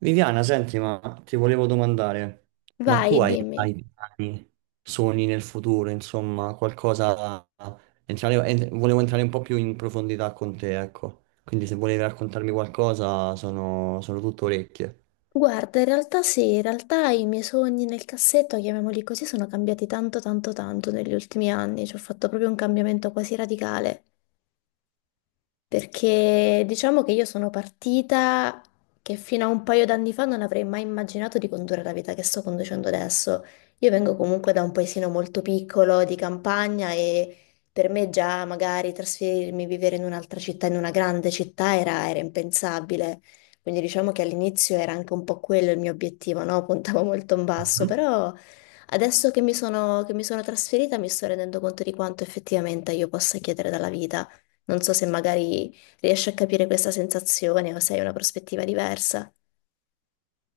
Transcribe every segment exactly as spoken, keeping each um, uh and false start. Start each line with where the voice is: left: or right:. right: Viviana, senti, ma ti volevo domandare, ma tu
left: Vai,
right: hai, hai
left: dimmi.
right: piani, sogni nel futuro, insomma, qualcosa... entrare- en- volevo entrare un po' più in profondità con te, ecco. Quindi se volevi raccontarmi qualcosa, sono, sono tutto orecchie.
left: Guarda, in realtà sì, in realtà i miei sogni nel cassetto, chiamiamoli così, sono cambiati tanto, tanto, tanto negli ultimi anni. Ci ho fatto proprio un cambiamento quasi radicale. Perché diciamo che io sono partita che fino a un paio d'anni fa non avrei mai immaginato di condurre la vita che sto conducendo adesso. Io vengo comunque da un paesino molto piccolo di campagna e per me già magari trasferirmi, vivere in un'altra città, in una grande città, era, era impensabile. Quindi diciamo che all'inizio era anche un po' quello il mio obiettivo, no? Puntavo molto in basso,
right: Mhm.
left: però adesso che mi sono, che mi sono trasferita mi sto rendendo conto di quanto effettivamente io possa chiedere dalla vita. Non so se magari riesci a capire questa sensazione o se hai una prospettiva diversa.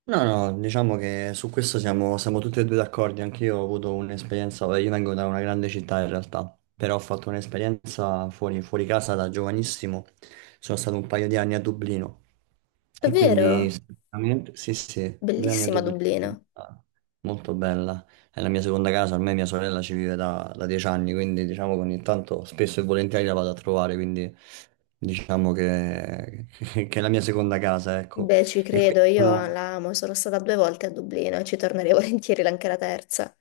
right: No, no, diciamo che su questo siamo, siamo tutti e due d'accordo. Anche io ho avuto un'esperienza, io vengo da una grande città in realtà, però ho fatto un'esperienza fuori, fuori casa da giovanissimo. Sono stato un paio di anni a Dublino e quindi
left: Davvero?
right: sicuramente- sì, sì, due anni a
left: Bellissima
right: Dublino. Sì,
left: Dublino.
right: ah, molto bella. È la mia seconda casa, ormai mia sorella ci vive da, da dieci anni, quindi diciamo che ogni tanto spesso e volentieri la vado a trovare, quindi diciamo che, che è la mia seconda casa, ecco.
left: Beh, ci
right: E
left: credo,
right: quindi
left: io
right: sono-
left: la amo, sono stata due volte a Dublino e ci tornerei volentieri anche la terza.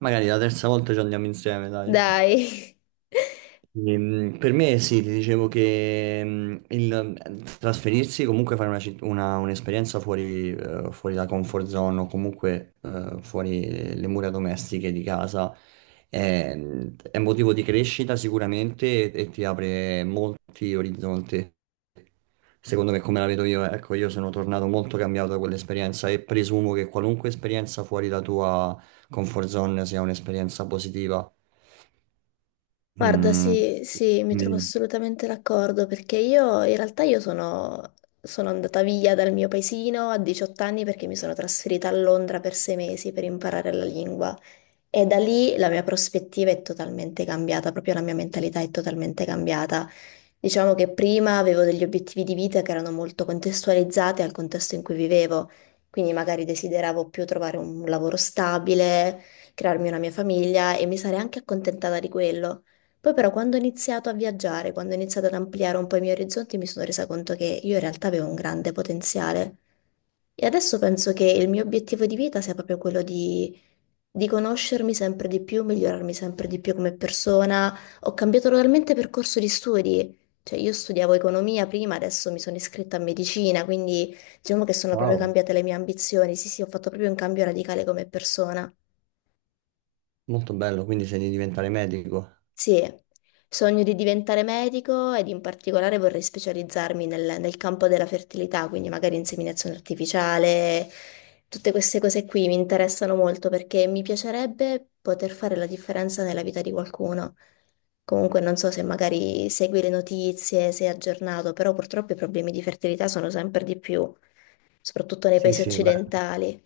right: Magari la terza volta ci andiamo insieme, dai.
left: Dai.
right: Ehm, Per me sì, ti dicevo che ehm, il mhmm, trasferirsi, comunque fare una citt- una- un'esperienza fuori, eh, fuori la comfort zone o comunque eh, fuori le mura domestiche di casa è, è motivo di crescita sicuramente e, e ti apre molti orizzonti. Secondo me, come la vedo io, ecco, io sono tornato molto cambiato da quell'esperienza e presumo che qualunque esperienza fuori la tua comfort zone sia un'esperienza positiva.
left: Guarda,
right: Mm,
left: sì, sì, mi trovo
right: mi-
left: assolutamente d'accordo perché io in realtà io sono, sono andata via dal mio paesino a diciotto anni perché mi sono trasferita a Londra per sei mesi per imparare la lingua. E da lì la mia prospettiva è totalmente cambiata, proprio la mia mentalità è totalmente cambiata. Diciamo che prima avevo degli obiettivi di vita che erano molto contestualizzati al contesto in cui vivevo, quindi magari desideravo più trovare un lavoro stabile, crearmi una mia famiglia e mi sarei anche accontentata di quello. Poi però quando ho iniziato a viaggiare, quando ho iniziato ad ampliare un po' i miei orizzonti, mi sono resa conto che io in realtà avevo un grande potenziale. E adesso penso che il mio obiettivo di vita sia proprio quello di di conoscermi sempre di più, migliorarmi sempre di più come persona. Ho cambiato totalmente percorso di studi. Cioè, io studiavo economia prima, adesso mi sono iscritta a medicina, quindi diciamo che sono proprio
right: Wow,
left: cambiate le mie ambizioni. Sì, sì, ho fatto proprio un cambio radicale come persona.
right: molto bello, quindi sei di diventare medico.
left: Sì, sogno di diventare medico ed in particolare vorrei specializzarmi nel, nel campo della fertilità, quindi magari inseminazione artificiale, tutte queste cose qui mi interessano molto perché mi piacerebbe poter fare la differenza nella vita di qualcuno. Comunque non so se magari segui le notizie, sei aggiornato, però purtroppo i problemi di fertilità sono sempre di più, soprattutto nei
right: Sì,
left: paesi
right: sì, beh,
left: occidentali.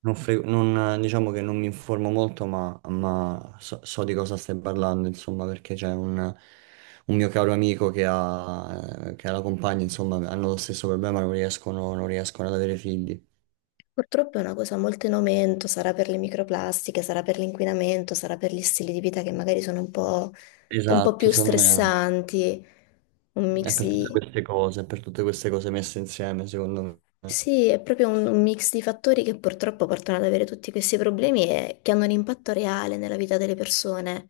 right: non fre- non- diciamo che non mi informo molto, ma, ma so, so di cosa stai parlando, insomma, perché c'è un, un mio caro amico che ha, che ha la compagna, insomma, hanno lo stesso problema, non riescono, non riescono ad avere figli.
left: Purtroppo è una cosa molto in aumento, sarà per le microplastiche, sarà per l'inquinamento, sarà per gli stili di vita che magari sono un po', un po'
right: Esatto,
left: più
right: secondo me
left: stressanti, un
right: è
left: mix
right: per tutte
left: di...
right: queste cose, è per tutte queste cose messe insieme, secondo me.
left: Sì, è proprio un, un mix di fattori che purtroppo portano ad avere tutti questi problemi e che hanno un impatto reale nella vita delle persone.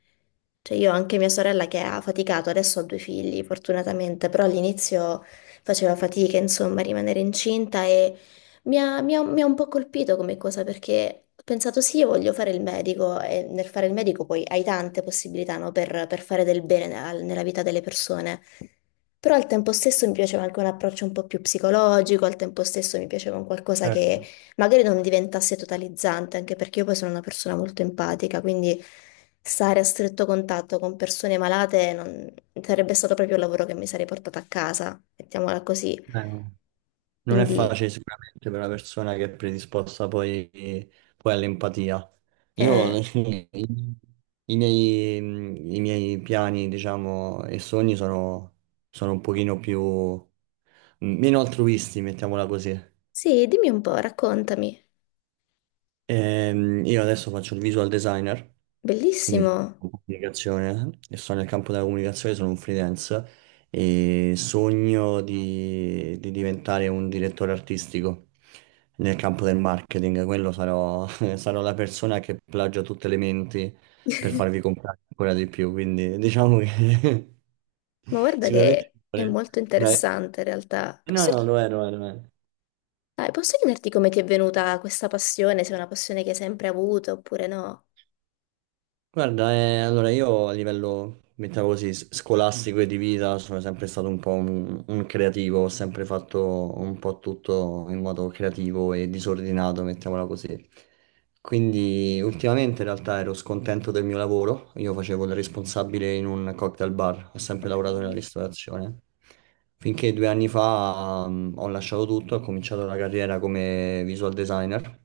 left: Cioè io ho anche mia sorella che ha faticato, adesso ho due figli fortunatamente, però all'inizio faceva fatica insomma a rimanere incinta e mi ha, mi ha- mi ha un po' colpito come cosa perché ho pensato sì, io voglio fare il medico e nel fare il medico poi hai tante possibilità no, per, per fare del bene nella nella vita delle persone. Però al tempo stesso mi piaceva anche un approccio un po' più psicologico, al tempo stesso mi piaceva un qualcosa
right: Certo.
left: che magari non diventasse totalizzante, anche perché io poi sono una persona molto empatica, quindi stare a stretto contatto con persone malate non... sarebbe stato proprio il lavoro che mi sarei portata a casa, mettiamola così.
right: Eh, non è
left: Quindi,
right: facile sicuramente per una persona che è predisposta poi, poi all'empatia. Io
left: eh,
right: i, i miei, mm, i miei piani, diciamo, e sogni sono, sono un pochino più mm, meno altruisti, mettiamola così.
left: sì, dimmi un po', raccontami.
right: Ehm, io adesso faccio il visual designer, quindi
left: Bellissimo.
right: faccio comunicazione, e sono nel campo della comunicazione, sono un freelance e sogno di, di diventare un direttore artistico nel campo del marketing. Quello sarò, sarò la persona che plagia tutte le menti per farvi comprare ancora di più, quindi diciamo che
left: Ma guarda
right: sicuramente
left: che è molto
right: una...
left: interessante in realtà.
right: No,
left: Posso.
right: no, lo è, lo è, lo è.
left: Dai, posso chiederti come ti è venuta questa passione, se è una passione che hai sempre avuto oppure no?
right: Guarda, eh, allora io a livello, mettiamo così, s- scolastico e di vita sono sempre stato un po' un, un creativo, ho sempre fatto un po' tutto in modo creativo e disordinato, mettiamola così. Quindi ultimamente in realtà ero scontento del mio lavoro, io facevo il responsabile in un cocktail bar, ho sempre lavorato nella
left: Ok.
right: ristorazione, finché due anni fa mm, ho lasciato tutto, ho cominciato la carriera come visual designer,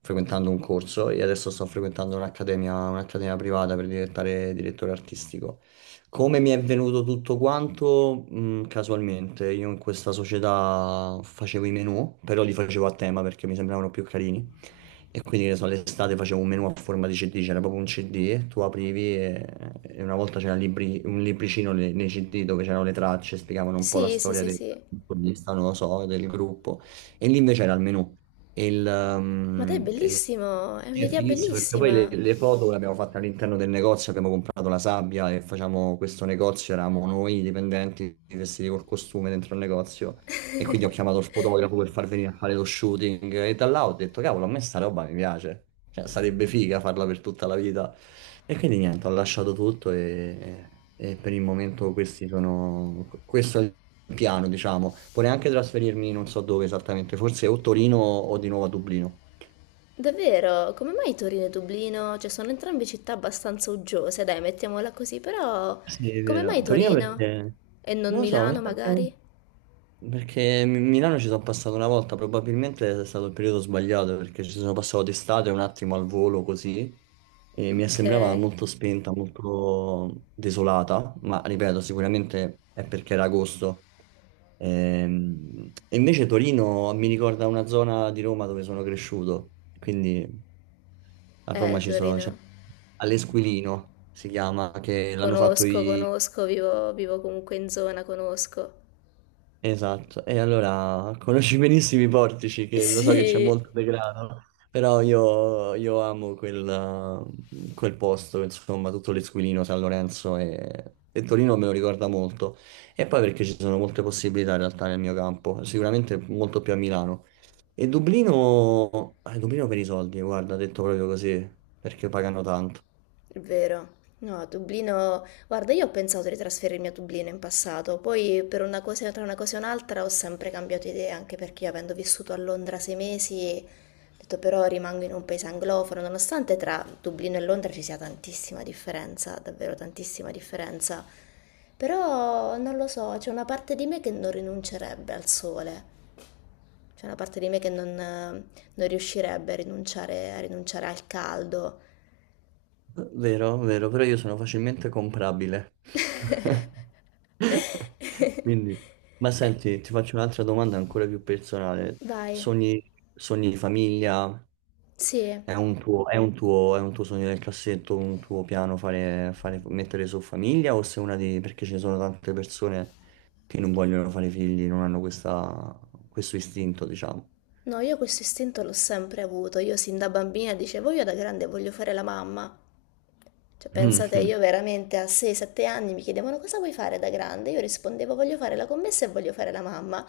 right: frequentando un corso e adesso sto frequentando un'accademia, un'accademia privata per diventare direttore artistico. Come mi è venuto tutto quanto? Mm, casualmente, io in questa società facevo i menu, però li facevo a tema perché mi sembravano più carini. E quindi, che ne so, l'estate facevo un menu a forma di C D, c'era proprio un C D, tu aprivi e, e una volta c'era libri- un libricino le- nei C D dove c'erano le tracce, spiegavano un po' la
left: Sì, sì,
right: storia
left: sì,
right: del
left: sì.
right: protagonista, non lo so, del gruppo. E lì invece era il menu. E il,
left: Ma dai, è
right: um, e
left: bellissimo, è
right: sì, è
left: un'idea
right: fighissimo perché poi le,
left: bellissima.
right: le foto le abbiamo fatte all'interno del negozio, abbiamo comprato la sabbia e facciamo questo negozio, eravamo noi i dipendenti vestiti col costume dentro il negozio e quindi ho chiamato il fotografo per far venire a fare lo shooting e da là ho detto cavolo a me sta roba mi piace, cioè sarebbe figa farla per tutta la vita e quindi niente ho lasciato tutto e, e per il momento questi sono, questo è il piano diciamo, vorrei anche trasferirmi non so dove esattamente, forse o Torino o di nuovo a Dublino.
left: Davvero, come mai Torino e Dublino? Cioè, sono entrambe città abbastanza uggiose, dai, mettiamola così, però
right: Sì, è
left: come mai
right: vero. Torino
left: Torino?
right: perché...
left: E non
right: Non lo so, mi
left: Milano,
right: sa che-
left: magari?
right: perché Mi- Milano ci sono passato una volta, probabilmente è stato il periodo sbagliato perché ci sono passato d'estate un attimo al volo così e mi
left: Ok,
right: sembrava
left: eh,
right: molto spenta, molto desolata, ma ripeto, sicuramente è perché era agosto. Ehm, E invece Torino mi ricorda una zona di Roma dove sono cresciuto, quindi a Roma ci sono... c'è-
left: Torino.
right: all'Esquilino si chiama, che l'hanno fatto
left: Conosco, conosco, vivo, vivo comunque in zona, conosco.
right: esatto, e allora conosci benissimo i portici, che lo so che c'è
left: Sì.
right: molto degrado, però io, io amo quel, eh, quel posto, insomma, tutto l'Esquilino, San Lorenzo e, e Torino me lo ricorda molto. E poi perché ci sono molte possibilità in realtà nel mio campo, sicuramente molto più a Milano. E Dublino, eh, Dublino per i soldi, guarda, detto proprio così, perché pagano tanto.
left: È vero. No, Dublino. Guarda, io ho pensato di trasferirmi a Dublino in passato, poi per una cosa, tra una cosa e un'altra ho sempre cambiato idea, anche perché io avendo vissuto a Londra sei mesi, ho detto però rimango in un paese anglofono, nonostante tra Dublino e Londra ci sia tantissima differenza, davvero tantissima differenza. Però non lo so, c'è una parte di me che non rinuncerebbe al sole, c'è una parte di me che non, non riuscirebbe a rinunciare, a rinunciare, al caldo.
right: Vero, vero, però io sono facilmente comprabile. Quindi, ma
left: Eh,
right: senti, ti faccio un'altra domanda ancora più personale.
left: Vai,
right: Sogni, sogni di famiglia?
left: sì.
right: È un tuo, è un tuo, è un tuo sogno nel cassetto, un tuo piano fare, fare- mettere su famiglia? O sei una di... perché ci sono tante persone che non vogliono fare figli, non hanno questa- questo istinto, diciamo.
left: No, io questo istinto l'ho sempre avuto. Io sin da bambina dicevo, io da grande voglio fare la mamma. Cioè, pensate, io
right: Mhm.
left: veramente a sei sette anni mi chiedevano cosa vuoi fare da grande? Io rispondevo voglio fare la commessa e voglio fare la mamma.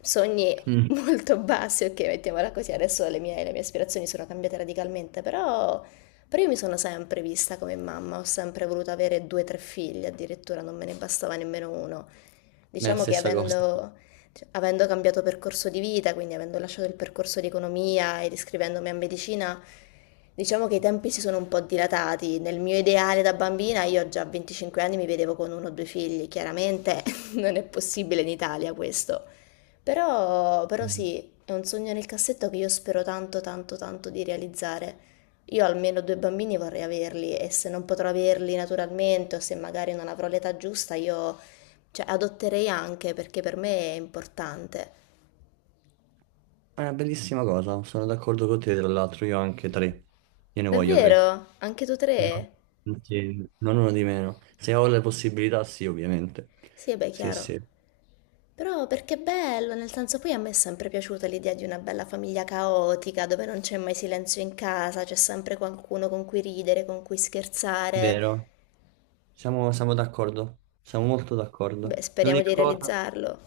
left: Sogni
right: Mm. Mm.
left: molto bassi, ok, mettiamola così. Adesso le mie, le mie aspirazioni sono cambiate radicalmente, però, però io mi sono sempre vista come mamma, ho sempre voluto avere due o tre figli, addirittura non me ne bastava nemmeno uno.
right: È la
left: Diciamo che
right: stessa cosa.
left: avendo, cioè, avendo cambiato percorso di vita, quindi avendo lasciato il percorso di economia ed iscrivendomi a medicina, diciamo che i tempi si sono un po' dilatati. Nel mio ideale da bambina, io già a venticinque anni mi vedevo con uno o due figli, chiaramente non è possibile in Italia questo. Però, però
right: Mm.
left: sì, è un sogno nel cassetto che io spero tanto, tanto, tanto di realizzare. Io almeno due bambini vorrei averli e se non potrò averli naturalmente o se magari non avrò l'età giusta, io, cioè, adotterei anche perché per me è importante.
right: È una bellissima cosa, sono d'accordo con te, tra l'altro io ho anche tre, io ne voglio tre.
left: Davvero? Anche tu tre?
right: No, sì, non uno di meno. Se ho le possibilità, sì, ovviamente.
left: Sì, e beh,
right: Sì,
left: chiaro.
right: sì.
left: Però perché è bello, nel senso poi a me è sempre piaciuta l'idea di una bella famiglia caotica, dove non c'è mai silenzio in casa, c'è sempre qualcuno con cui ridere, con cui scherzare.
right: Vero? Siamo, siamo d'accordo. Siamo molto d'accordo.
left: Beh, speriamo
right: L'unica
left: di
right: cosa,
left: realizzarlo.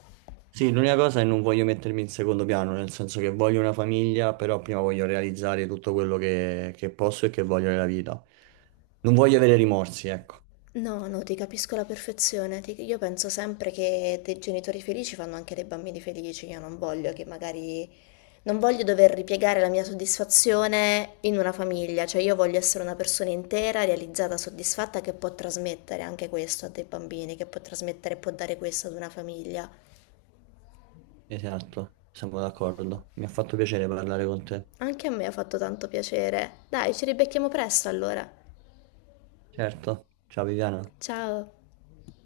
right: sì, l'unica cosa è non voglio mettermi in secondo piano, nel senso che voglio una famiglia, però prima voglio realizzare tutto quello che, che posso e che voglio nella vita. Non voglio avere rimorsi, ecco.
left: No, no, ti capisco alla perfezione. Ti- Io penso sempre che dei genitori felici fanno anche dei bambini felici. Io non voglio che magari... Non voglio dover ripiegare la mia soddisfazione in una famiglia. Cioè, io voglio essere una persona intera, realizzata, soddisfatta, che può trasmettere anche questo a dei bambini, che può trasmettere e può dare questo ad una famiglia.
right: Esatto, siamo d'accordo. Mi ha fatto piacere parlare con te.
left: Anche a me ha fatto tanto piacere. Dai, ci ribecchiamo presto allora.
right: Certo. Ciao Viviana.
left: Ciao.